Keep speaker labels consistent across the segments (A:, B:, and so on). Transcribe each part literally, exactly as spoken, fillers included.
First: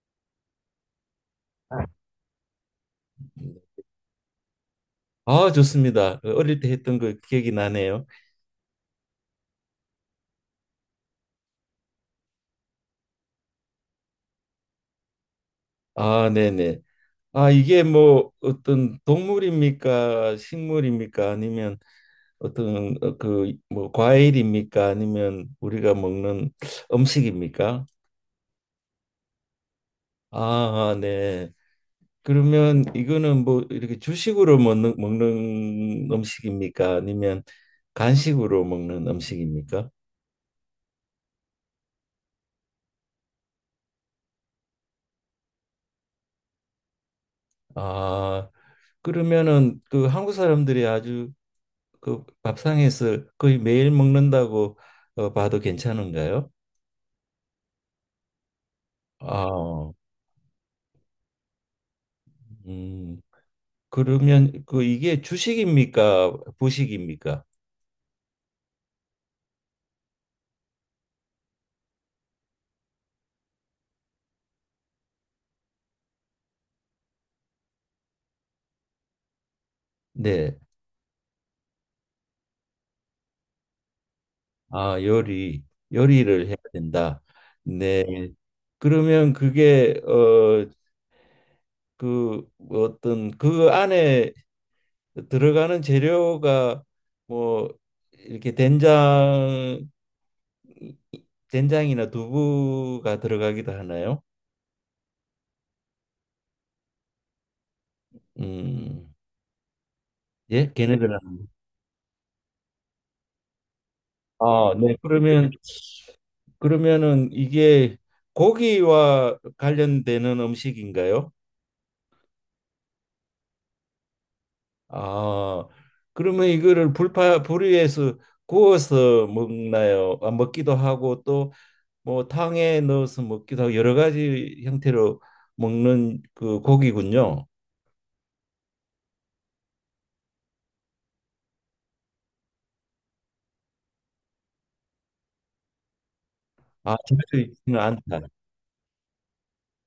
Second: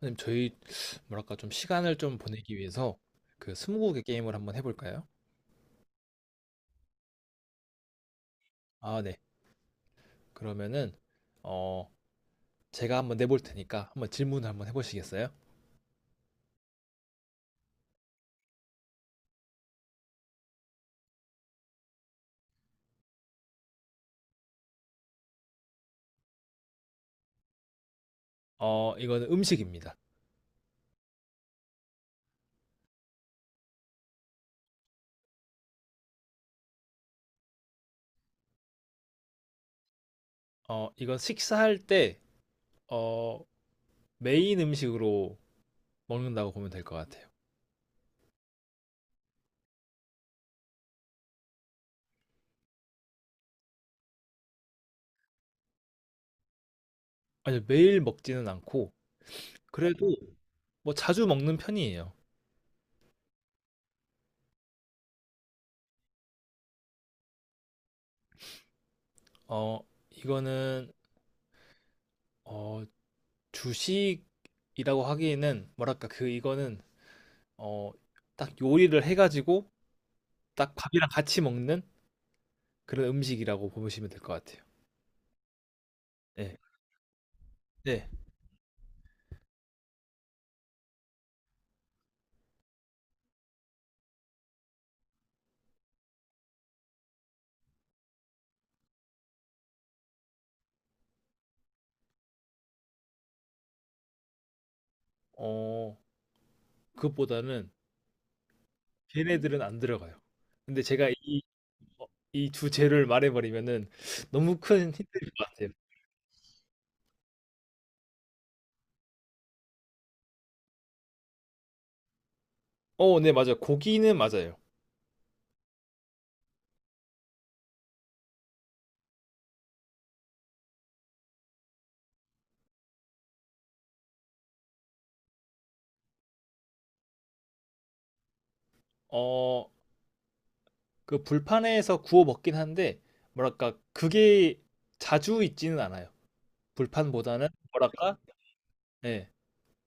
A: 선생님, 저희 뭐랄까 좀 시간을 좀 보내기 위해서 그 스무고개 게임을 한번 해볼까요?
B: 아, 좋습니다. 어릴 때 했던 거 기억이 나네요.
A: 아, 네. 그러면은 어 제가 한번 내볼 테니까 한번 질문을 한번 해보시겠어요?
B: 아, 네네. 아, 이게 뭐 어떤 동물입니까? 식물입니까? 아니면 어떤 어, 그뭐 과일입니까? 아니면 우리가 먹는 음식입니까?
A: 어, 이거는 음식입니다.
B: 아, 아, 네. 그러면 이거는 뭐 이렇게 주식으로 먹는, 먹는 음식입니까? 아니면 간식으로 먹는 음식입니까?
A: 어, 이건 식사할 때 어, 메인 음식으로 먹는다고 보면 될 것 같아요.
B: 아, 그러면은 그 한국 사람들이 아주 그 밥상에서 거의 매일 먹는다고 어, 봐도 괜찮은가요?
A: 아니, 매일 먹지는 않고
B: 아,
A: 그래도 뭐 자주 먹는 편이에요.
B: 음, 그러면 그 이게 주식입니까? 부식입니까?
A: 어, 이거는 어, 주식이라고 하기에는 뭐랄까 그 이거는 어, 딱 요리를 해 가지고
B: 네.
A: 딱 밥이랑 같이 먹는 그런 음식이라고 보시면 될 것 같아요.
B: 아, 요리, 요리를 해야
A: 네,
B: 된다. 네.
A: 네.
B: 그러면 그게 어, 그 어떤 그 안에 들어가는 재료가 뭐 이렇게 된장, 된장이나 두부가 들어가기도 하나요?
A: 어 그것보다는
B: 음.
A: 걔네들은 안 들어가요.
B: 예,
A: 근데 제가 이
B: 걔네들하고.
A: 어 이주 재료를 말해 버리면은 너무
B: 아,
A: 큰
B: 네.
A: 힌트일 것
B: 그러면
A: 같아요.
B: 네. 그러면은 이게 고기와 관련되는 음식인가요?
A: 어, 네 맞아요. 고기는 맞아요.
B: 아, 그러면 이거를 불파 불 위에서 구워서 먹나요? 아, 먹기도 하고 또 뭐 탕에 넣어서 먹기도 하고 여러 가지 형태로 먹는 그 고기군요.
A: 어, 그 불판에서 구워 먹긴 한데 뭐랄까 그게 자주 있지는 않아요.
B: 아, 자주
A: 불판보다는
B: 있지는
A: 뭐랄까
B: 않다.
A: 예.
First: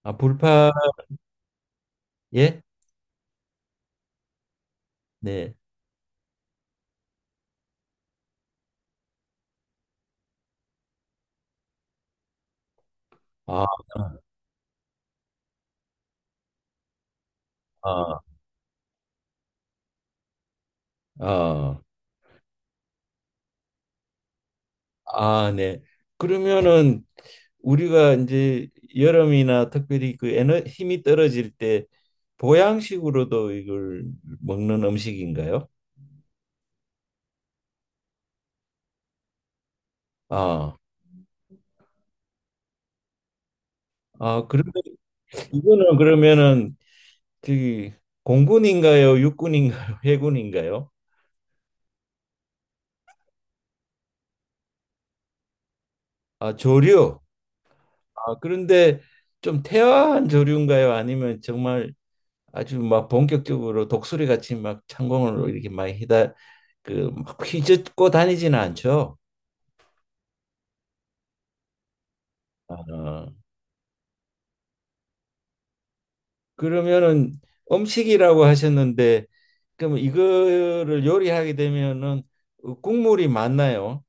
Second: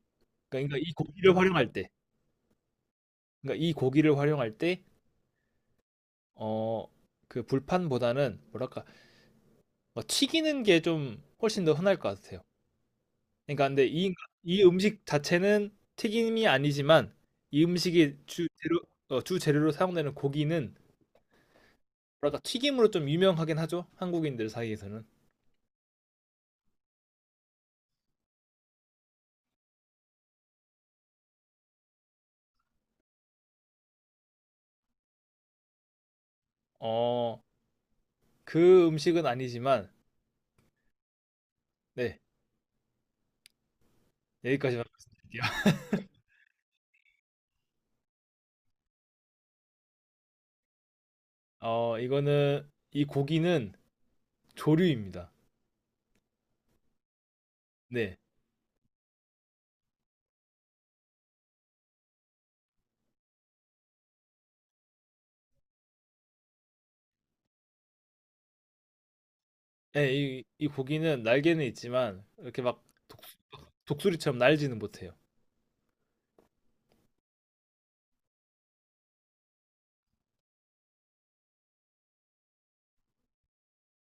B: 아, 불파
A: 그러니까 이 고기를 활용할 때
B: 예?
A: 그러니까 이 고기를 활용할 때
B: 네.
A: 어, 그 불판보다는 뭐랄까 뭐 튀기는 게 좀 훨씬 더 흔할 것 같아요.
B: 아,
A: 그러니까 근데 이, 이 음식 자체는 튀김이 아니지만 이
B: 아,
A: 음식이 주 재료 어, 주 재료로 사용되는 고기는
B: 아.
A: 뭐랄까 튀김으로 좀 유명하긴 하죠. 한국인들 사이에서는.
B: 아, 네. 그러면은 우리가 이제 여름이나 특별히 그 에너 힘이 떨어질 때 보양식으로도 이걸 먹는 음식인가요?
A: 어, 그 음식은 아니지만
B: 아,
A: 네,
B: 아 그런데
A: 여기까지만 말씀드릴게요.
B: 이거는 그러면은 저기 공군인가요? 육군인가요? 해군인가요?
A: 어, 이거는 이 고기는 조류입니다.
B: 아, 조류.
A: 네.
B: 아, 그런데 좀 태화한 조류인가요? 아니면 정말 아주 막 본격적으로 독수리 같이 막 창공을 이렇게 많이 휘다 그막 휘젓고 다니지는 않죠?
A: 네, 이, 이 고기는 날개는 있지만 이렇게 막 독,
B: 아.
A: 독수리처럼 날지는 못해요.
B: 그러면은 음식이라고 하셨는데 그럼 이거를 요리하게 되면은 국물이 많나요?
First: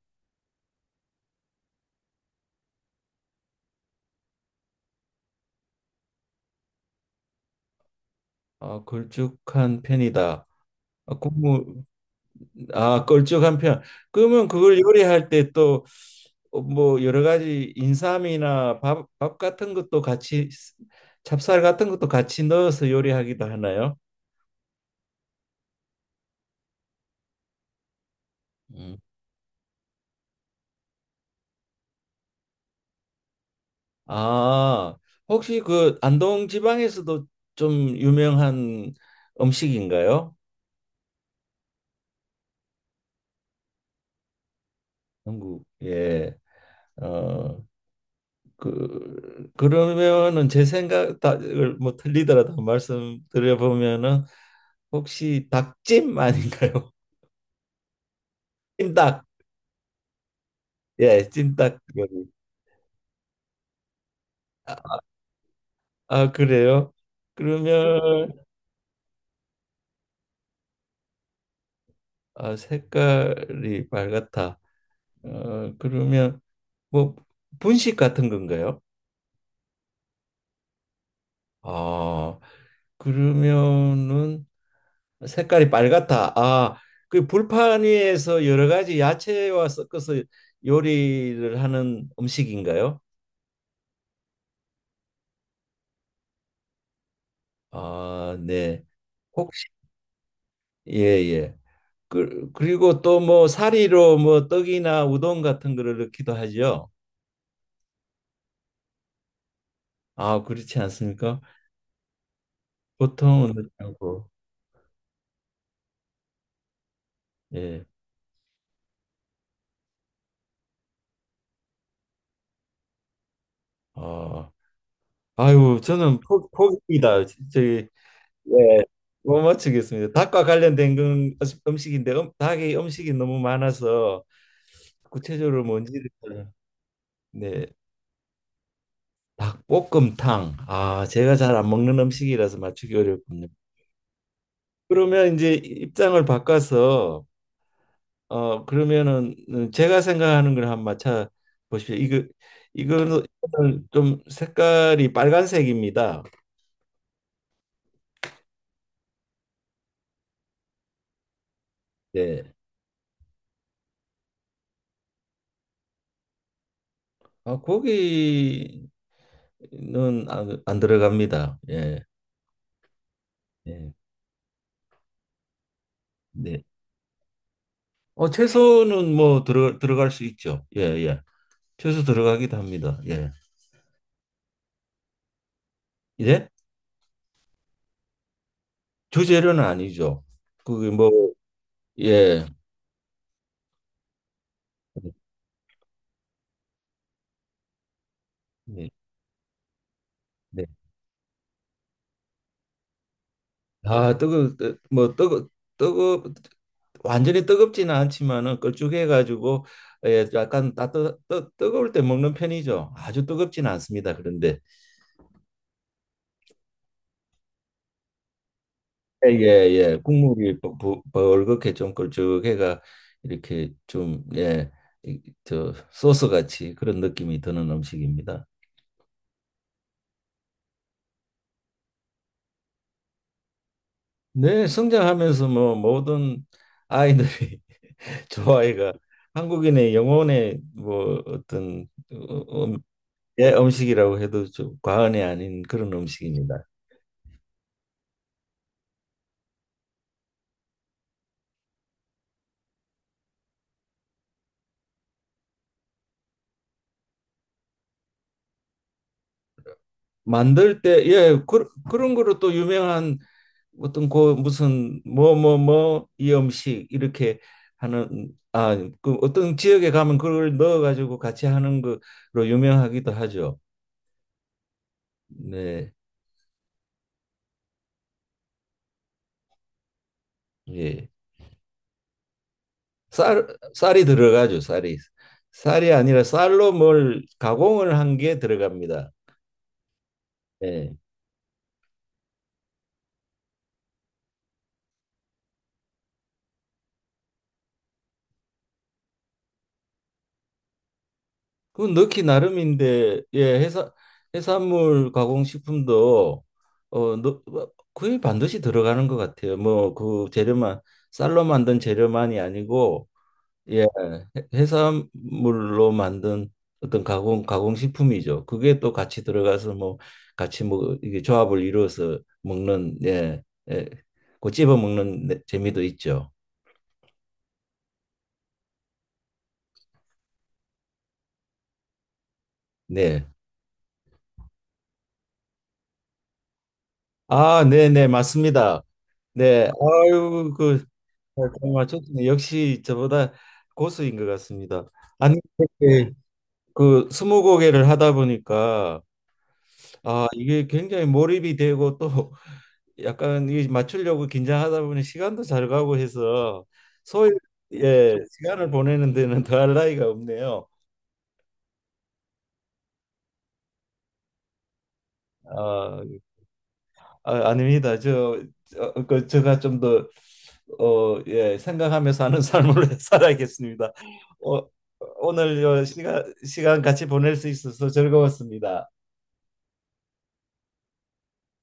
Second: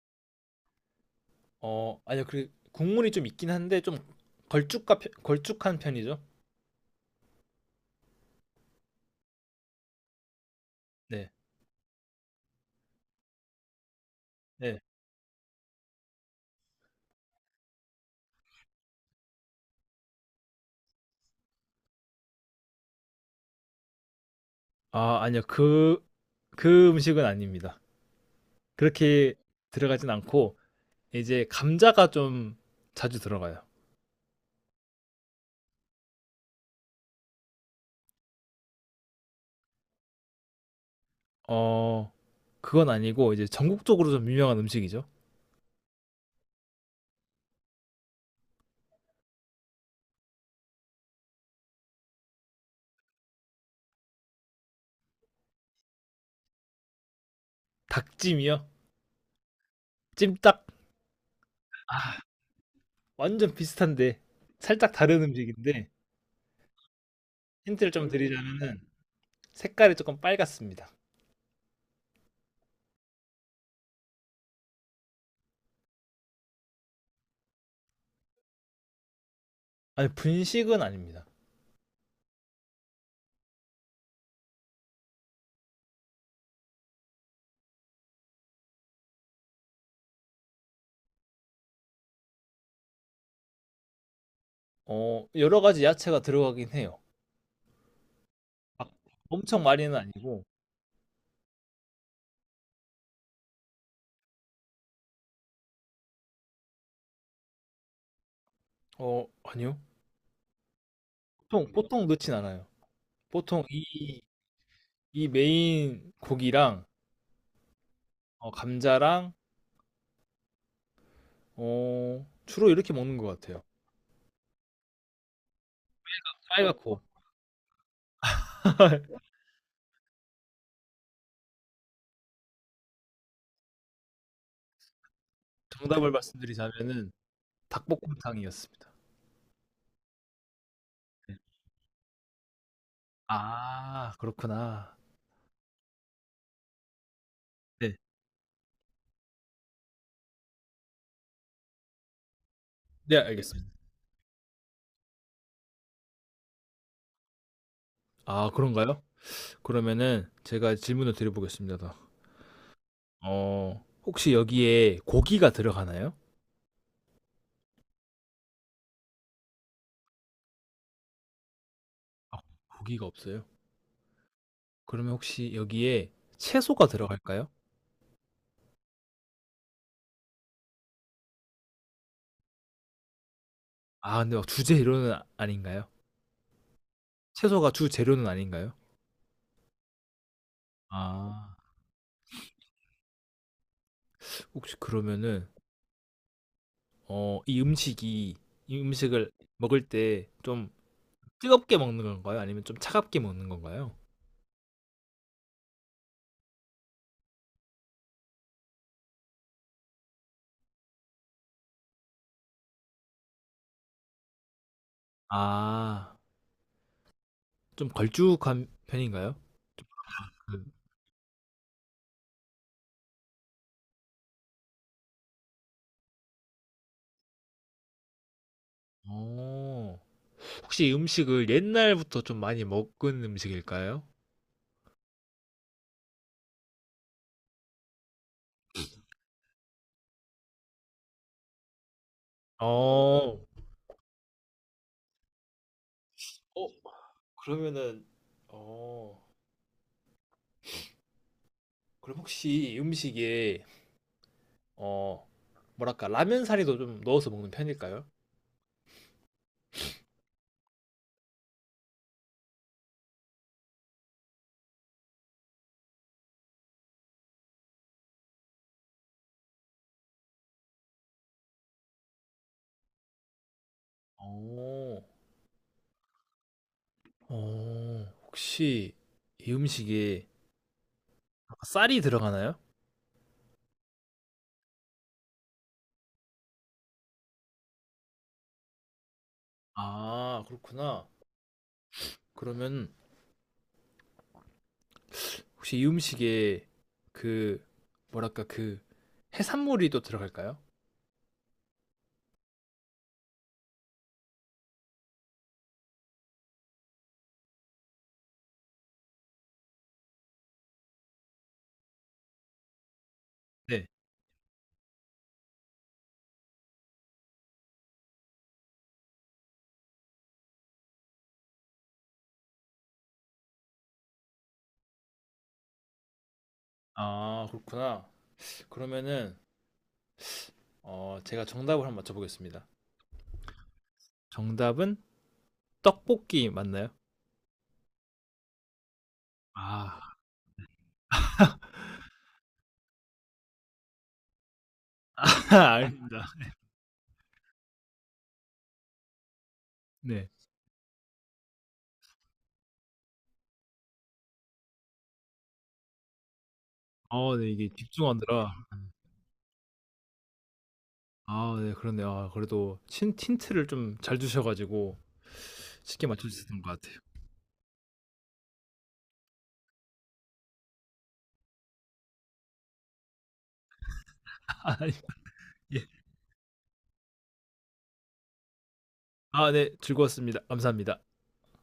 A: 어, 아니요. 그 국물이 좀 있긴 한데 좀 걸쭉한 편 걸쭉한 편이죠.
B: 아, 걸쭉한 편이다. 아,
A: 네.
B: 국물 아, 걸쭉한 편. 그러면
A: 네.
B: 그걸 요리할 때 또 뭐 여러 가지 인삼이나 밥, 밥 같은 것도 같이 찹쌀 같은 것도 같이 넣어서 요리하기도 하나요?
A: 아, 아니요. 그 그 음식은 아닙니다.
B: 음.
A: 그렇게 들어가진 않고 이제 감자가 좀 자주 들어가요.
B: 아, 혹시 그 안동 지방에서도 좀 유명한 음식인가요?
A: 어, 그건 아니고 이제 전국적으로 좀 유명한 음식이죠.
B: 영국 예. 어, 그 그러면은 제 생각을 뭐 틀리더라도 말씀드려 보면은 혹시 닭찜 아닌가요?
A: 닭찜이요.
B: 찜닭.
A: 찜닭
B: 예, 찜닭 요리.
A: 완전 비슷한데 살짝
B: 아,
A: 다른 음식인데
B: 아, 그래요?
A: 힌트를 좀
B: 그러면
A: 드리자면은 색깔이 조금 빨갛습니다.
B: 아, 색깔이 빨갛다. 어, 그러면 뭐 분식 같은 건가요?
A: 아니, 분식은 아닙니다.
B: 아, 그러면은 색깔이 빨갛다. 아, 그 불판 위에서 여러 가지 야채와 섞어서 요리를 하는 음식인가요?
A: 어, 여러 가지 야채가 들어가긴 해요.
B: 아, 네.
A: 막 엄청
B: 혹시
A: 많이는 아니고
B: 예, 예. 그, 그리고 또 뭐 사리로 뭐 떡이나 우동 같은 거를 넣기도 하죠.
A: 어, 아니요.
B: 아, 그렇지 않습니까?
A: 보통 보통 넣진 않아요.
B: 보통은
A: 보통
B: 넣지
A: 이,
B: 않고.
A: 이 메인 고기랑
B: 예.
A: 어, 감자랑 어, 주로 이렇게 먹는 것 같아요.
B: 아, 아유, 저는 포,
A: 빨갛고
B: 포기입니다. 저기 예. 못 맞추겠습니다. 닭과 관련된 건 음식인데 음, 닭이 음식이 너무 많아서 구체적으로 뭔지를
A: 정답을 말씀드리자면은
B: 네
A: 닭볶음탕이었습니다.
B: 닭볶음탕 아 제가 잘 안 먹는 음식이라서 맞추기 어렵군요.
A: 아, 그렇구나.
B: 그러면 이제 입장을 바꿔서
A: 네,
B: 어 그러면은 제가 생각하는 걸 한번 맞춰 보십시오. 이거
A: 네
B: 이거는
A: 알겠습니다.
B: 좀 색깔이 빨간색입니다.
A: 아, 그런가요? 그러면은 제가 질문을 드려보겠습니다.
B: 예.
A: 어, 혹시 여기에 고기가 들어가나요?
B: 아 고기는 안, 안 들어갑니다. 예.
A: 아, 고기가 없어요.
B: 예.
A: 그러면 혹시 여기에
B: 네.
A: 채소가 들어갈까요?
B: 어 채소는 뭐 들어 들어갈 수 있죠. 예, 예. 채소 들어가기도 합니다. 예.
A: 아 근데 막 주재료는 아닌가요?
B: 예?
A: 채소가 주재료는 아닌가요?
B: 주재료는 아니죠. 그게 뭐
A: 아.
B: 예.
A: 혹시 그러면은 어 이 음식이 이
B: 네.
A: 음식을 먹을 때
B: 네.
A: 좀 뜨겁게 먹는 건가요? 아니면 좀 차갑게 먹는 건가요?
B: 아, 뜨거 뜨- 뭐 뜨거 뜨거 완전히 뜨겁지는 않지만은 걸쭉해 가지고 예, 약간 따뜻 뜨, 뜨거울 때 먹는 편이죠. 아주 뜨겁지는 않습니다. 그런데
A: 아. 좀 걸쭉한
B: 예,
A: 편인가요?
B: 예. 예. 국물이 부- 부- 벌겋게 좀 걸쭉해가 이렇게 좀 예. 이- 저 소스 같이 그런 느낌이 드는 음식입니다.
A: 어. 혹시 이 음식을 옛날부터 좀 많이 먹은 음식일까요?
B: 네, 성장하면서 뭐 모든 아이들이 좋 아이가 한국인의 영혼의 뭐 어떤 어, 음,
A: 어.
B: 예, 음식이라고 해도 좀 과언이 아닌 그런 음식입니다.
A: 어 그러면은 어 그럼 혹시 이 음식에 어 뭐랄까 라면 사리도 좀 넣어서 먹는 편일까요?
B: 만들 때 예, 그, 그런 거로 또 유명한 어떤 그 무슨 뭐 뭐 뭐 이 음식 이렇게 하는 아, 그 어떤 지역에 가면 그걸 넣어 가지고 같이 하는 거로 유명하기도 하죠.
A: 오
B: 네.
A: 어. 혹시 이 음식에
B: 예.
A: 아까 쌀이 들어가나요?
B: 쌀 쌀이 들어가죠. 쌀이 쌀이 아니라 쌀로 뭘 가공을 한 게 들어갑니다.
A: 아,
B: 예.
A: 그렇구나. 그러면 혹시 이 음식에 그 뭐랄까 그 해산물이 또 들어갈까요?
B: 그건 넣기 나름인데 예 해산 해산물 가공식품도 어 넣- 뭐, 거의 반드시 들어가는 것 같아요. 뭐 그 재료만 쌀로 만든 재료만이 아니고 예
A: 네.
B: 해- 해산물로 만든 어떤 가공 가공식품이죠. 그게 또 같이 들어가서 뭐 같이 뭐 이게 조합을 이루어서 먹는 예, 예, 그 찝어 먹는 재미도 있죠.
A: 아, 그렇구나. 그러면은 어, 제가 정답을 한 번 맞춰보겠습니다.
B: 네.
A: 정답은 떡볶이 맞나요?
B: 아, 네네, 맞습니다. 네,
A: 아,
B: 아유, 그, 잘 맞췄네. 역시 저보다 고수인 것 같습니다. 아니, 이렇게
A: 알겠습니다.
B: 그 스무고개를 하다 보니까, 아,
A: 네.
B: 이게 굉장히 몰입이 되고 또 약간 이 맞추려고 긴장하다 보니 시간도 잘 가고 해서 소위,
A: 어, 네, 이게
B: 예,
A: 집중하느라.
B: 시간을 보내는 데는 더할 나위가 없네요.
A: 아, 네, 그렇네요. 아, 그래도 친, 틴트를 좀 잘 주셔가지고
B: 아,
A: 쉽게 맞춰주셨던 것 같아요.
B: 아, 아닙니다. 저, 어, 그, 제가 좀 더, 어, 예, 생각하며 사는 삶을 살아야겠습니다. 어,
A: 아,
B: 오늘 요
A: 예.
B: 시간, 시간 같이 보낼 수 있어서 즐거웠습니다.
A: 아, 네. 즐거웠습니다. 감사합니다.